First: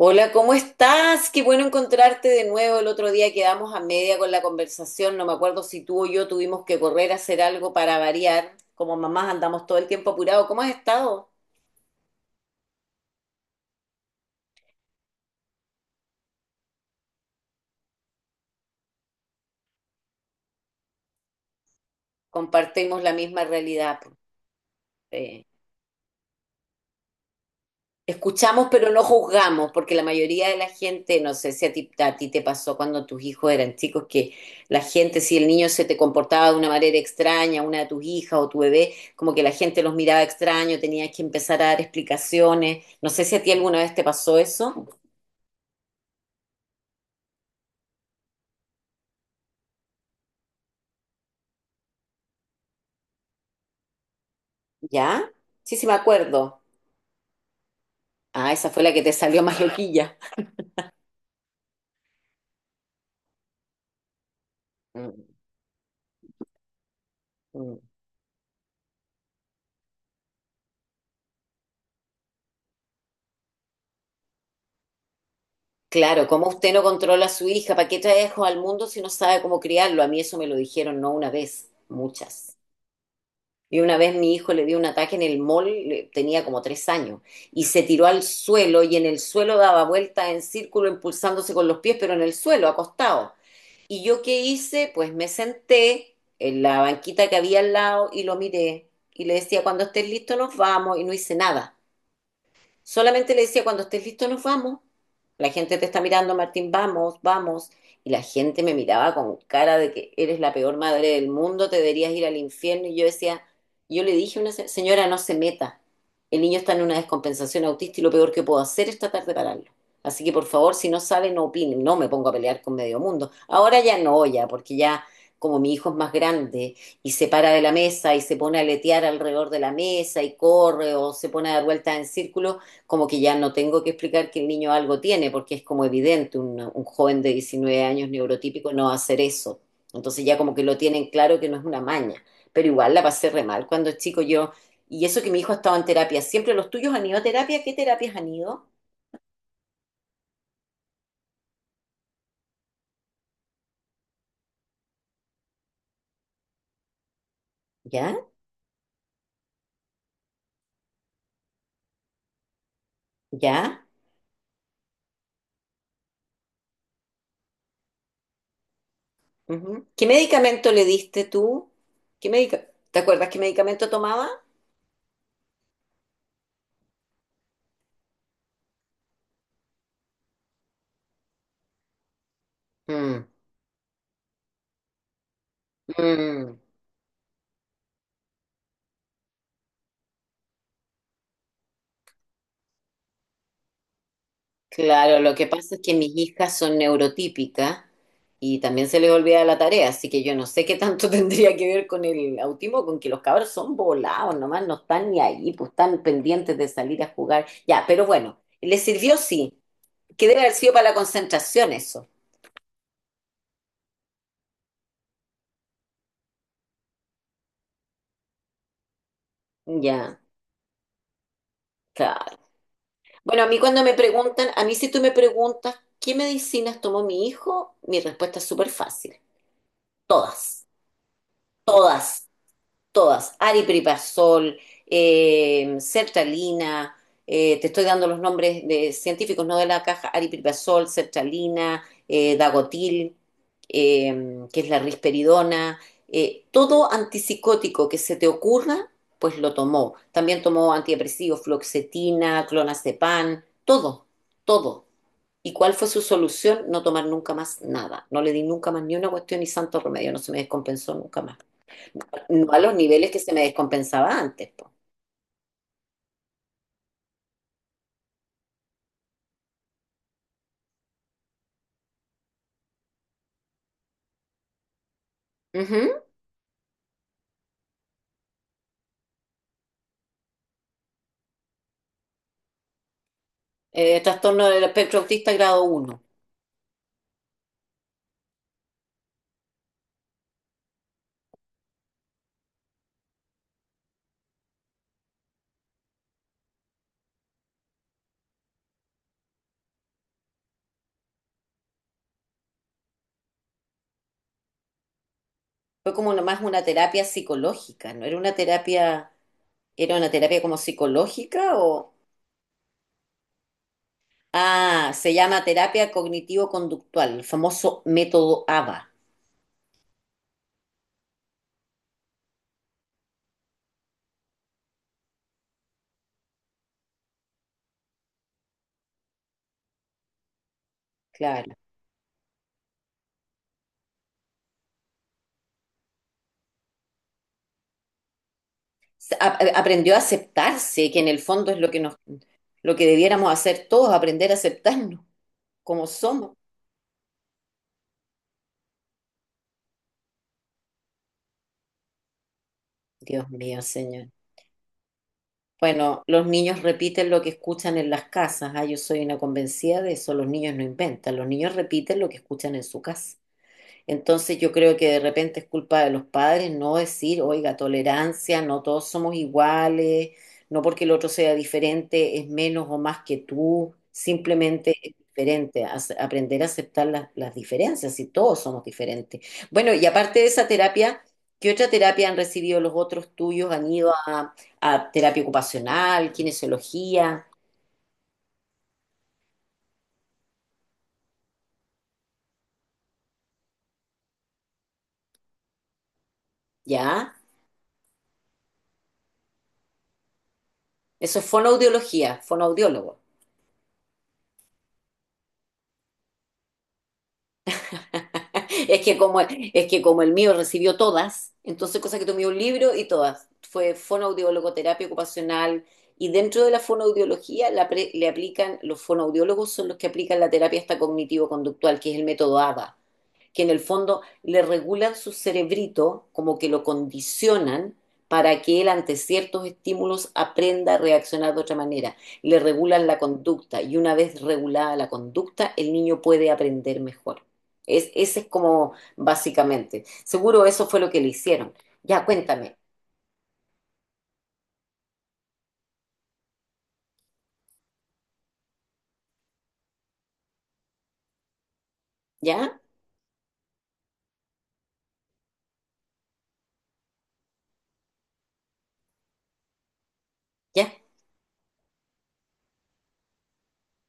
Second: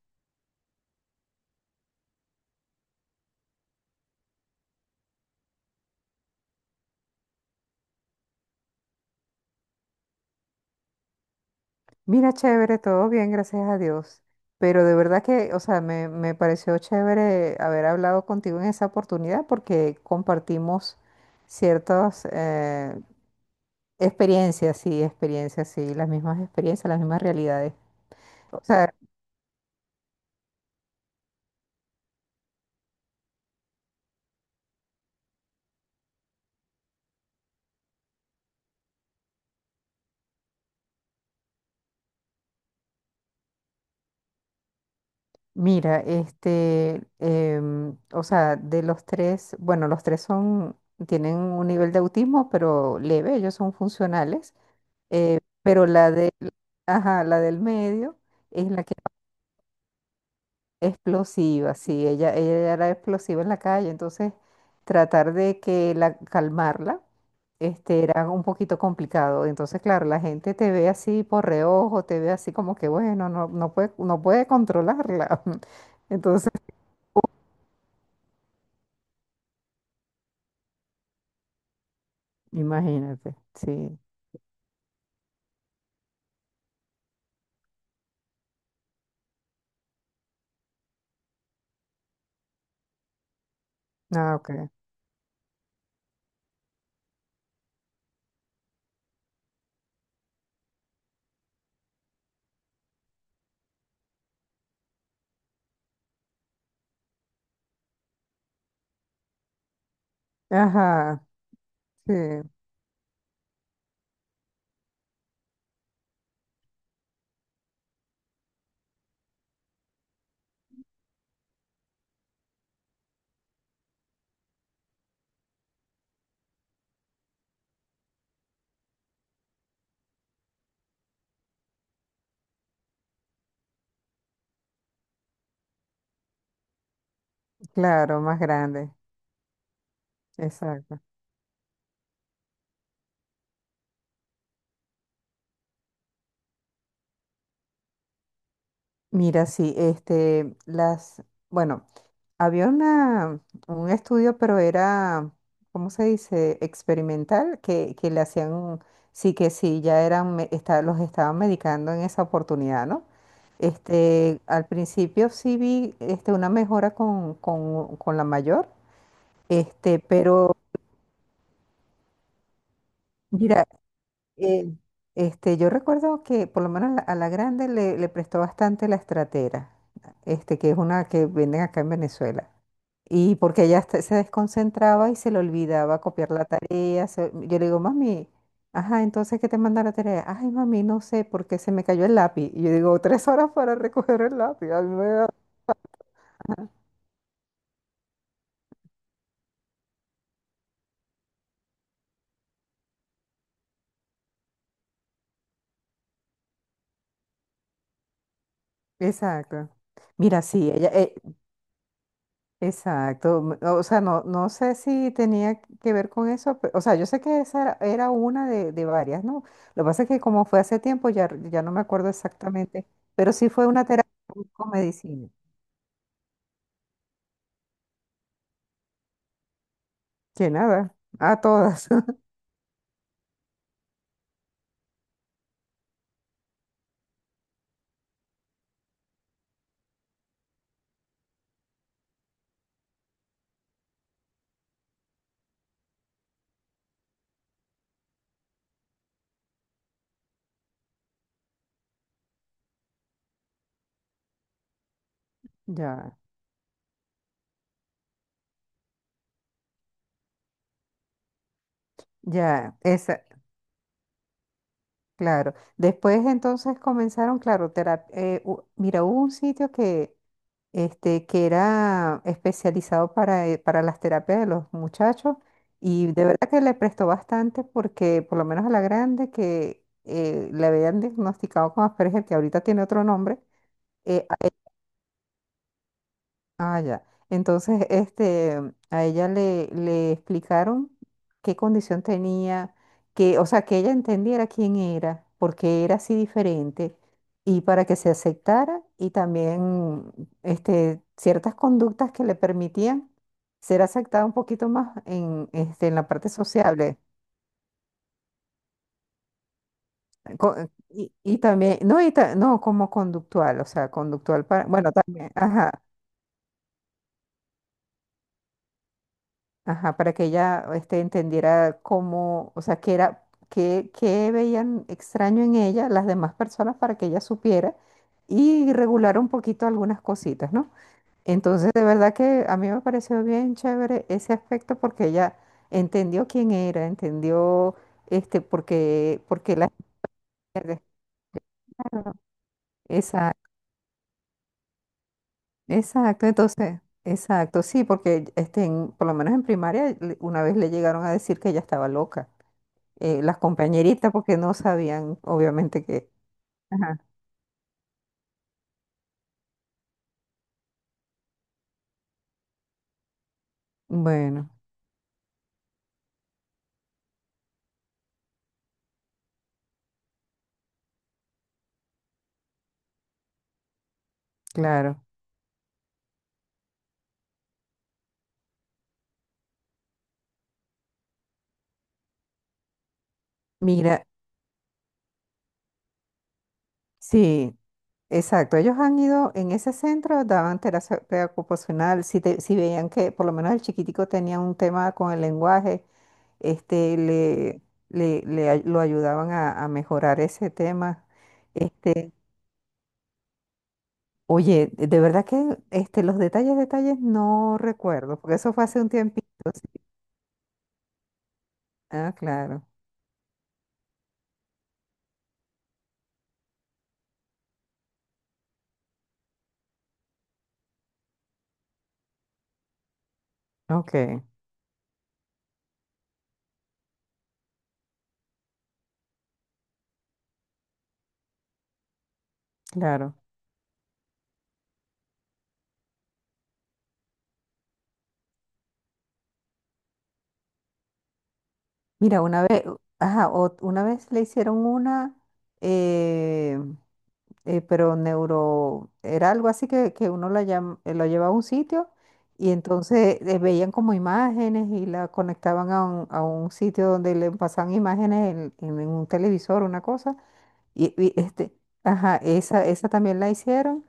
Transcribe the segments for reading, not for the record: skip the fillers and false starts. Hola, ¿cómo estás? Qué bueno encontrarte de nuevo. El otro día quedamos a media con la conversación. No me acuerdo si tú o yo tuvimos que correr a hacer algo para variar. Como mamás andamos todo el tiempo apurados. ¿Cómo has estado? Mira, chévere, todo bien, gracias a Dios. Pero de verdad que, o sea, me pareció chévere haber hablado contigo en esa oportunidad porque compartimos ciertas Compartimos la misma realidad. Pues. Eh, experiencias, sí, las mismas experiencias, las mismas realidades. O Escuchamos, pero sea, no juzgamos, porque la mayoría de la gente, no sé si a ti, a ti te pasó cuando tus hijos eran chicos, que la gente, si el niño se te comportaba de una manera extraña, una de tus hijas o tu bebé, como que la gente los miraba extraño, tenías que empezar a dar explicaciones. No sé si a ti alguna vez te pasó eso. mira, este, o sea, de los tres, bueno, los tres son, tienen un nivel de autismo, pero leve, ellos son funcionales. ¿Ya? Sí, sí, Pero me la de, acuerdo. ajá, la del medio Ah, esa es fue la la que que te salió más loquilla. explosiva, sí, ella era explosiva en la calle, entonces Mm, tratar de que calmarla mm. este, era un poquito complicado. Entonces, claro, la gente te ve así por reojo, te ve así como que, bueno, no, no puede controlarla. Claro, ¿cómo Entonces, usted no controla a su hija? ¿Para qué trae hijos al mundo si no sabe cómo criarlo? A mí eso me lo dijeron no una vez, muchas. imagínate, Y una sí. vez mi hijo le dio un ataque en el mall, tenía como 3 años, y se tiró al suelo y en el suelo daba vueltas en círculo, impulsándose con los pies, pero en el suelo, acostado. ¿Y yo Ah, qué ok. hice? Pues me senté en la banquita que había al lado y lo miré. Y le decía, cuando estés listo nos vamos, y no hice nada. Solamente le decía, cuando estés listo nos vamos. La gente te está mirando, Martín, vamos, vamos. Y la gente me miraba con cara de que eres la peor madre Ajá, del mundo, te deberías sí, ir al infierno. Y yo decía, yo le dije a una señora, no se meta. El niño está en una descompensación autista y lo peor que puedo hacer es tratar de pararlo. Así que por favor, si no sabe, no opine. No me pongo a pelear con medio mundo. Ahora ya no, ya, porque ya como mi hijo es más grande y se para de la mesa y se pone a letear alrededor de la mesa y corre o se pone a dar vueltas en círculo, como que ya no tengo que explicar que el niño algo tiene, porque es como evidente, un joven de 19 años claro, más neurotípico no va grande, a hacer eso. Entonces ya como que lo exacto. tienen claro que no es una maña, pero igual la pasé re mal cuando chico yo, y eso que mi hijo ha estado en terapia, siempre los tuyos han ido a terapia, ¿qué terapias han ido? Mira, sí, este, bueno. Había una, un estudio, pero era, ¿cómo se dice? Experimental, que ¿Ya? le hacían, sí que sí, los estaban medicando en esa oportunidad, ¿no? ¿Ya? Este, al principio sí vi este, una mejora con la mayor, Ujú. este, ¿Qué pero medicamento le diste tú? ¿Te acuerdas qué mira, medicamento tomaba? eh, este, yo recuerdo que por lo menos a la grande le prestó bastante la estratera, este, que es una que venden acá en Venezuela. Mm, Y porque ella hasta se desconcentraba y se le olvidaba copiar la mm. tarea. Yo le digo, mami, ajá, entonces ¿qué te manda la tarea? Ay, mami, no sé, porque se me cayó el lápiz. Y yo digo, tres horas para recoger el lápiz. Claro, lo que pasa es que mis hijas son neurotípicas y también se les olvida la tarea, así que yo no sé qué tanto tendría que ver con el autismo, con que los cabros son volados, nomás no están ni ahí, pues están pendientes de salir a jugar. Ya, pero bueno, les sirvió sí, Exacto. que debe Mira, haber sí, sido para ella, la concentración eso. exacto. O sea, no, no sé si tenía que ver con eso. O sea, yo sé que esa era una de varias, ¿no? Lo que pasa es Ya, que como fue hace tiempo, ya no me acuerdo claro. exactamente, pero Bueno, a sí mí fue cuando una me terapia preguntan, a con mí si tú me medicina. preguntas, ¿qué medicinas tomó mi hijo? Mi respuesta es súper fácil, Que todas. nada, a todas. Todas. Todas, aripiprazol, sertralina, te estoy dando los nombres de científicos, no de la caja, aripiprazol, sertralina, dagotil, que es la risperidona, todo antipsicótico que se te ocurra, pues lo tomó. También tomó antidepresivos, fluoxetina, clonazepam, todo, todo. ¿Y cuál fue su Ya, solución? No tomar nunca más nada. No le di nunca más ni una cuestión ni santo remedio, no se me descompensó nunca más no a los ya, niveles que esa, se me descompensaba antes. Po. claro. Después entonces comenzaron, claro, mira, hubo un sitio que, este, que era especializado para las terapias de los muchachos Ujú. y de verdad que le prestó bastante porque por lo menos a la grande que le habían diagnosticado con Asperger, que ahorita tiene otro nombre. Eh, Eh, trastorno del espectro autista grado uno. Ah, ya. Entonces, este, a ella le explicaron qué condición tenía, que, o sea, que ella entendiera quién era, por qué era así diferente, y para que se aceptara, y también, este, ciertas conductas que le permitían ser aceptada un poquito más en, este, Fue en la como parte nomás una sociable. terapia psicológica, ¿no? Era una terapia Co- como y psicológica también, o... no, y no, como conductual, o sea, conductual para, bueno, Ah, se también, llama ajá. terapia cognitivo-conductual, el famoso método ABA. Ajá, para que ella este, entendiera cómo, o sea, qué era, qué veían extraño en ella las demás personas para que ella supiera y regular un poquito algunas cositas, ¿no? Claro. Entonces, de verdad que a mí me pareció bien chévere ese aspecto porque ella entendió quién era, entendió este, Se- porque, a- porque a- la... aprendió a aceptarse, que en el fondo es lo que debiéramos Exacto, hacer todos, aprender a aceptarnos como exacto, somos. entonces, exacto, sí, porque este, por lo menos en primaria una vez le llegaron a decir que ella estaba loca. Dios Las mío, señor. compañeritas porque no sabían, obviamente, Bueno, que... los niños Ajá. repiten lo que escuchan en las casas. Ah, yo soy una convencida de eso. Los niños no inventan. Los niños repiten lo que escuchan en su casa. Entonces Bueno, yo creo que de repente es culpa de los padres no decir, oiga, tolerancia, no todos somos iguales, no porque el otro sea diferente es menos o más que tú, simplemente es claro. diferente, aprender a aceptar las diferencias, si todos somos diferentes. Bueno, y aparte de esa terapia, ¿qué otra terapia han recibido los otros tuyos? ¿Han ido Mira, a terapia ocupacional, kinesiología? sí, exacto. Ellos han ido en ese centro, daban terapia ocupacional, si, si veían que por lo menos el chiquitico tenía un tema con el lenguaje, este, ¿Ya? Lo ayudaban a mejorar ese tema. Eso es Este, fonoaudiología, fonoaudiólogo. oye, de verdad que este, los detalles, detalles no recuerdo, porque eso fue hace Es un que como, tiempito. es Sí. que como el mío recibió todas, entonces cosa que Ah, tomé un claro. libro y todas. Fue fonoaudiólogo, terapia ocupacional, y dentro de la fonoaudiología le aplican, los fonoaudiólogos son los que aplican la terapia hasta cognitivo-conductual, que es el método ABA que en el Ok, fondo le regulan su cerebrito, como que lo condicionan para que él ante ciertos estímulos aprenda a reaccionar de otra manera. Le regulan la claro. conducta y una vez regulada la conducta, el niño puede aprender mejor. Ese es como básicamente. Seguro eso fue lo que le hicieron. Ya, Mira, una cuéntame. vez, ajá, una vez le hicieron una, eh, pero neuro, era algo así que, uno la lo llevaba a un sitio y ¿Ya? entonces veían como imágenes y la conectaban a un sitio donde le pasaban imágenes en un televisor, una cosa. ¿Ya? Este, ajá, esa también la hicieron.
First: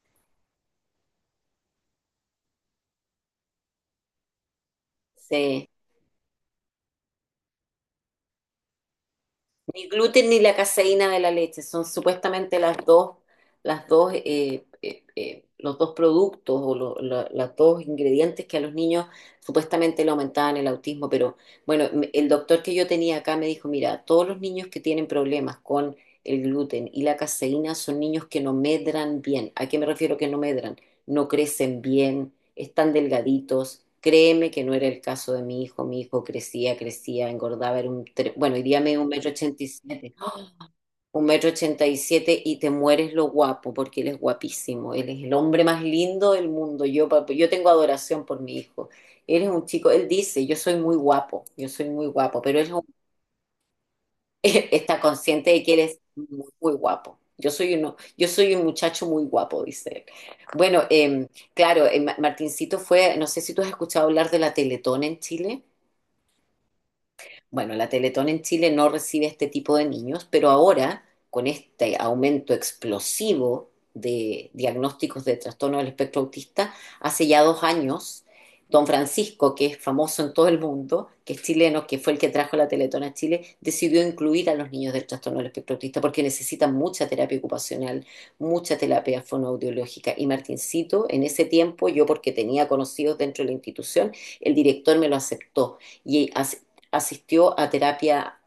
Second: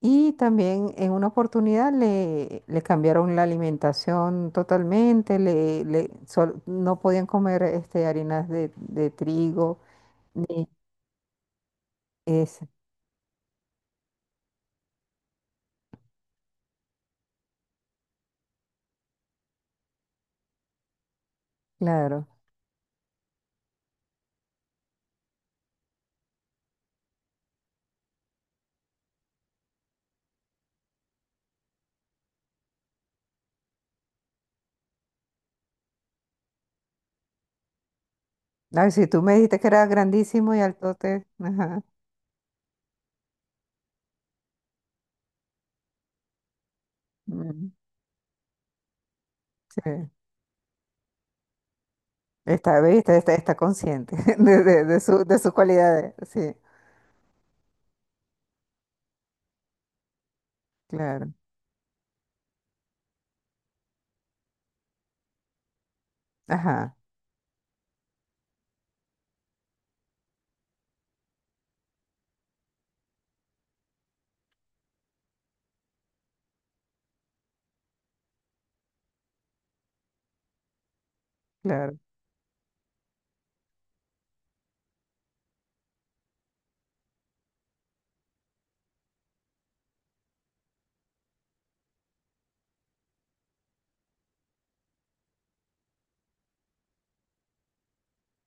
Y también en una oportunidad le cambiaron la alimentación totalmente, Sí. No podían comer este, harinas de trigo, Ni gluten ni la ni caseína de la leche son supuestamente ese, las dos, los dos productos o los dos ingredientes que a los niños supuestamente le aumentaban el autismo. Pero bueno, claro. el doctor que yo tenía acá me dijo, mira, todos los niños que tienen problemas con el gluten y la caseína son niños que no medran bien. ¿A qué me refiero que no medran? No crecen bien, están delgaditos. Créeme que no era el caso de mi hijo. Mi hijo crecía, crecía, engordaba. Bueno, hoy día Ay, me si un tú metro me dijiste ochenta que y era siete. grandísimo y ¡Ah! Un altote, metro ajá. ochenta y siete y te mueres lo guapo porque él es guapísimo. Él es el hombre más lindo del mundo. Yo, yo tengo Mm, adoración por mi hijo. Él es un chico, él sí. dice, yo soy muy guapo, yo soy muy guapo, pero él es Está, un ¿viste? Está consciente de, de, está de su, de consciente sus de que él es cualidades, muy, sí, muy guapo. Yo soy un muchacho muy guapo, dice él. Bueno, claro, claro, Martincito fue, no sé si tú has escuchado hablar de la Teletón en Chile. ajá, Bueno, la Teletón en Chile no recibe este tipo de niños, pero ahora, con este aumento explosivo de diagnósticos de trastorno del espectro autista, hace ya 2 años, don Francisco, que es famoso en todo el mundo, que es chileno, que claro, fue el que trajo la Teletón a Chile, decidió incluir a los niños del trastorno del espectro autista porque necesitan mucha terapia ocupacional, mucha terapia fonoaudiológica. Y Martincito, en ese tiempo, yo porque tenía conocidos dentro de la institución, el director me lo aceptó. Y asistió a terapia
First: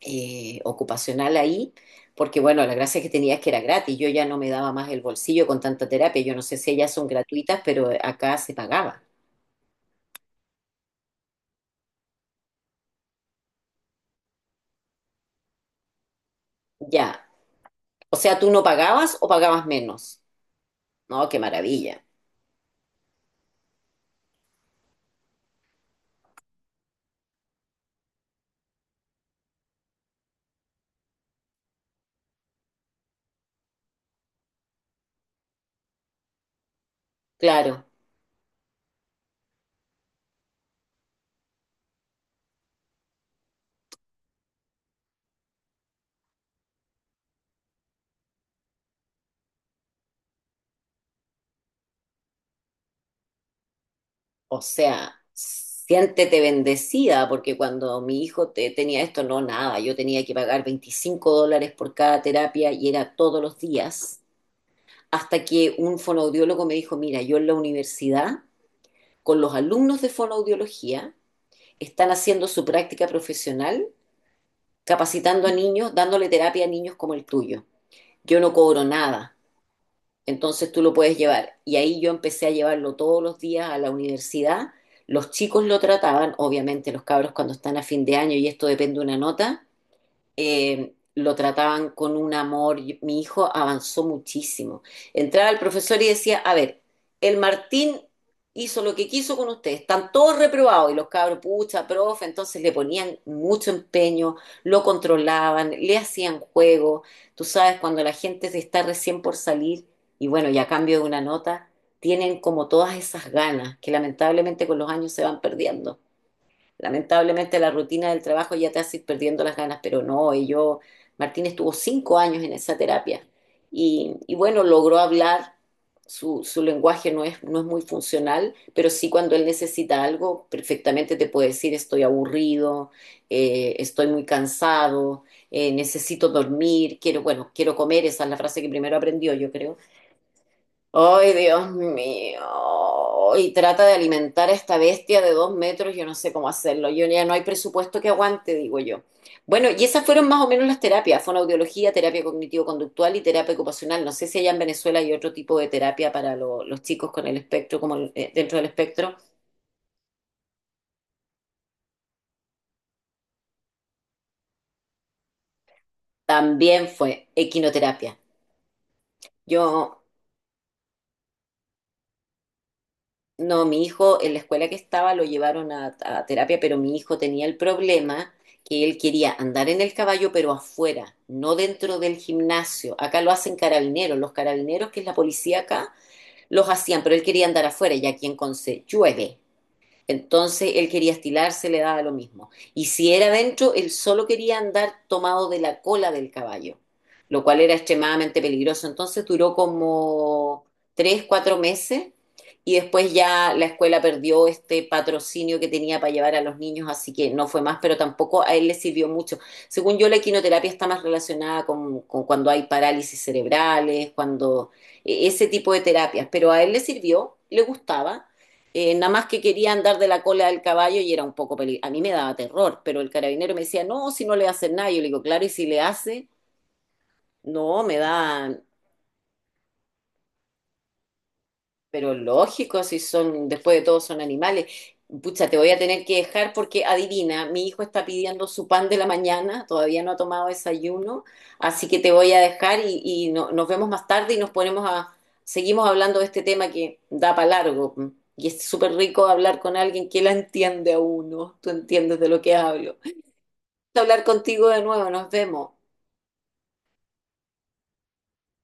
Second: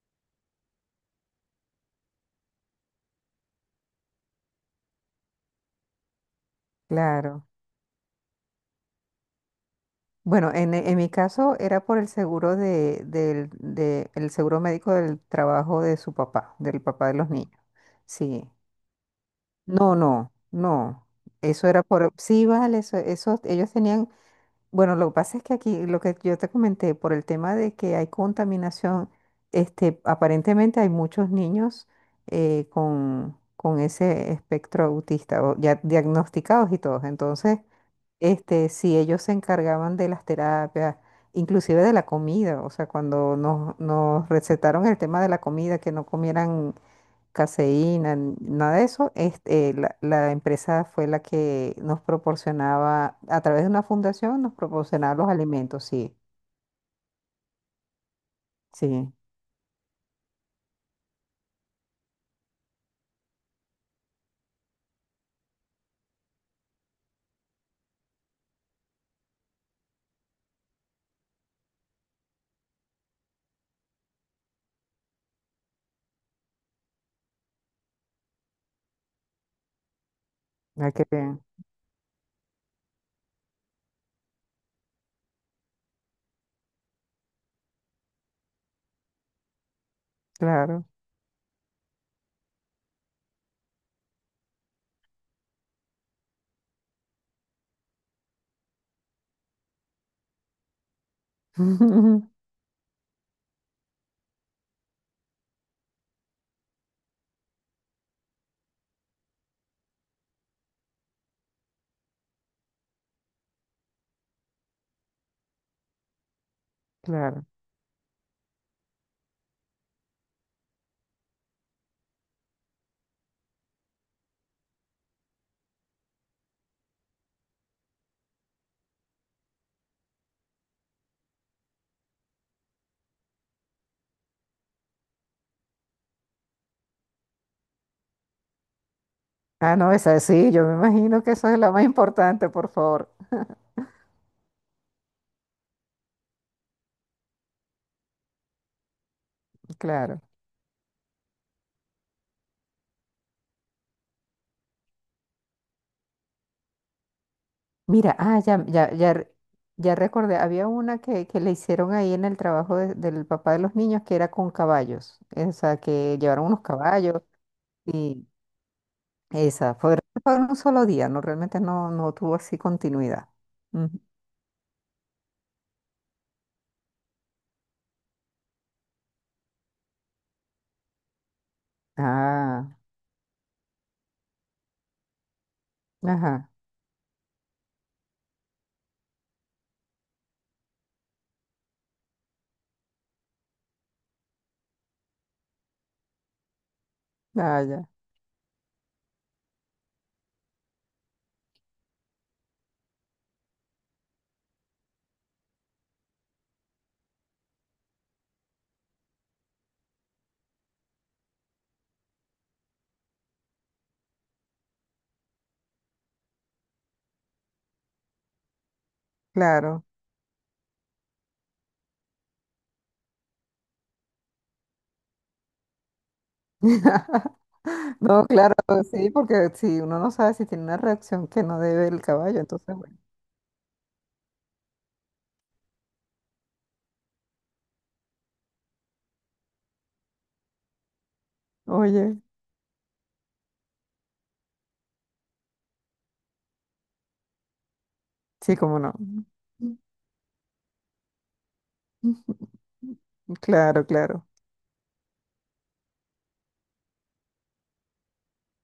ocupacional ahí, porque bueno, la gracia que tenía es que era gratis, yo ya no me daba más el bolsillo con tanta terapia, yo no sé si ellas son claro. gratuitas, pero acá se pagaba, Bueno, en mi caso era por el seguro el seguro médico del trabajo de su papá, del papá de ya. los niños. O sea, Sí. ¿tú no pagabas o pagabas No, menos? no, no. No, qué Eso era maravilla. por, sí, vale, eso, ellos tenían, bueno, lo que pasa es que aquí, lo que yo te comenté, por el tema de que hay contaminación, este, aparentemente hay muchos niños con ese espectro autista, o ya diagnosticados y todos. Entonces, Claro, este, sí, ellos se encargaban de las terapias, inclusive de la comida, o sea, cuando nos, nos recetaron el tema de la comida, que no comieran caseína, nada de eso, este, la empresa fue la que nos proporcionaba, a través de una fundación, nos o sea, proporcionaba los alimentos, sí, siéntete bendecida, porque cuando mi hijo sí, tenía esto, no, nada, yo tenía que pagar $25 por cada terapia y era todos los días, hasta que un fonoaudiólogo me dijo, mira, yo en la universidad con los alumnos de fonoaudiología, están haciendo su práctica profesional, capacitando a niños, dándole terapia a niños como el tuyo. Yo no cobro nada, entonces tú hay lo que puedes bien, llevar. Y ahí yo empecé a llevarlo todos los días a la universidad. Los chicos lo trataban, obviamente los cabros cuando están a fin de año y esto depende de una nota, claro, lo trataban con un amor. Mi hijo avanzó muchísimo. Entraba el profesor y decía, a ver, el Martín hizo lo que quiso con ustedes, están todos reprobados y los cabros, pucha, profe, entonces le ponían mucho empeño, lo controlaban, le hacían juego. Tú sabes, cuando la gente está recién por salir y bueno, y a cambio de una nota, tienen como todas esas ganas que lamentablemente con los años se van perdiendo. claro. Lamentablemente la rutina del trabajo ya te hace ir perdiendo las ganas, pero no, y yo, Martín estuvo 5 años en esa terapia y bueno, logró hablar, su lenguaje no es, no es muy funcional, pero sí cuando él necesita algo, perfectamente te puede decir estoy aburrido, estoy muy cansado, necesito dormir, quiero, bueno, quiero comer, esa es la frase que primero aprendió, yo Ah, creo. no, esa sí, yo me imagino que Ay, eso es Dios lo más mío. importante, por favor, Y trata de alimentar a esta bestia de 2 metros. Yo no sé cómo hacerlo. Yo ya no hay presupuesto que aguante, digo yo. Bueno, y esas claro. fueron más o menos las terapias: fonoaudiología, terapia cognitivo-conductual y terapia ocupacional. No sé si allá en Venezuela hay otro tipo de terapia para los chicos con el espectro, Mira, ah, dentro del espectro. Ya recordé, había una que le hicieron ahí en el trabajo del papá de los niños que era con caballos, o sea, que llevaron unos También caballos fue equinoterapia. y esa, fue, Yo fue un solo día, no, realmente no tuvo así continuidad. No, mi Ujú. hijo en la escuela que estaba lo llevaron a terapia, pero mi hijo tenía el problema que él quería andar en el caballo, pero afuera, no dentro del Ah, gimnasio. Acá lo hacen carabineros, los carabineros, que es la policía acá, ajá, los hacían, pero él quería andar afuera y aquí en Conce llueve. Entonces él quería estilarse, le daba lo mismo. Y si era dentro, él solo quería andar tomado de la cola del caballo, lo cual ah, era ya, extremadamente peligroso. Entonces duró como 3, 4 meses y después ya la escuela perdió este patrocinio que tenía para llevar a los niños, así que no fue más, pero tampoco a él le sirvió mucho. Según yo, la equinoterapia está más relacionada con cuando hay parálisis cerebrales, ese tipo de terapias, pero a él le sirvió, le gustaba, nada más que quería claro. andar de la cola del caballo y era un poco peligroso. A mí me daba terror, pero el carabinero me decía, no, si no le hace nada. Yo le digo, claro, y si le hace, no, me da, No, claro, sí, porque si uno no sabe si tiene una reacción que no debe el pero caballo, entonces lógico, bueno, si son, después de todo son animales. Pucha, te voy a tener que dejar porque adivina, mi hijo está pidiendo su pan de la mañana, todavía no ha tomado desayuno, así que te oye, voy a dejar y nos vemos más tarde y nos ponemos seguimos hablando de este tema que da para largo. Y sí, es cómo súper no. rico hablar con alguien que la entiende a uno, tú entiendes de lo que hablo. Claro, Hablar claro. contigo de nuevo, nos vemos.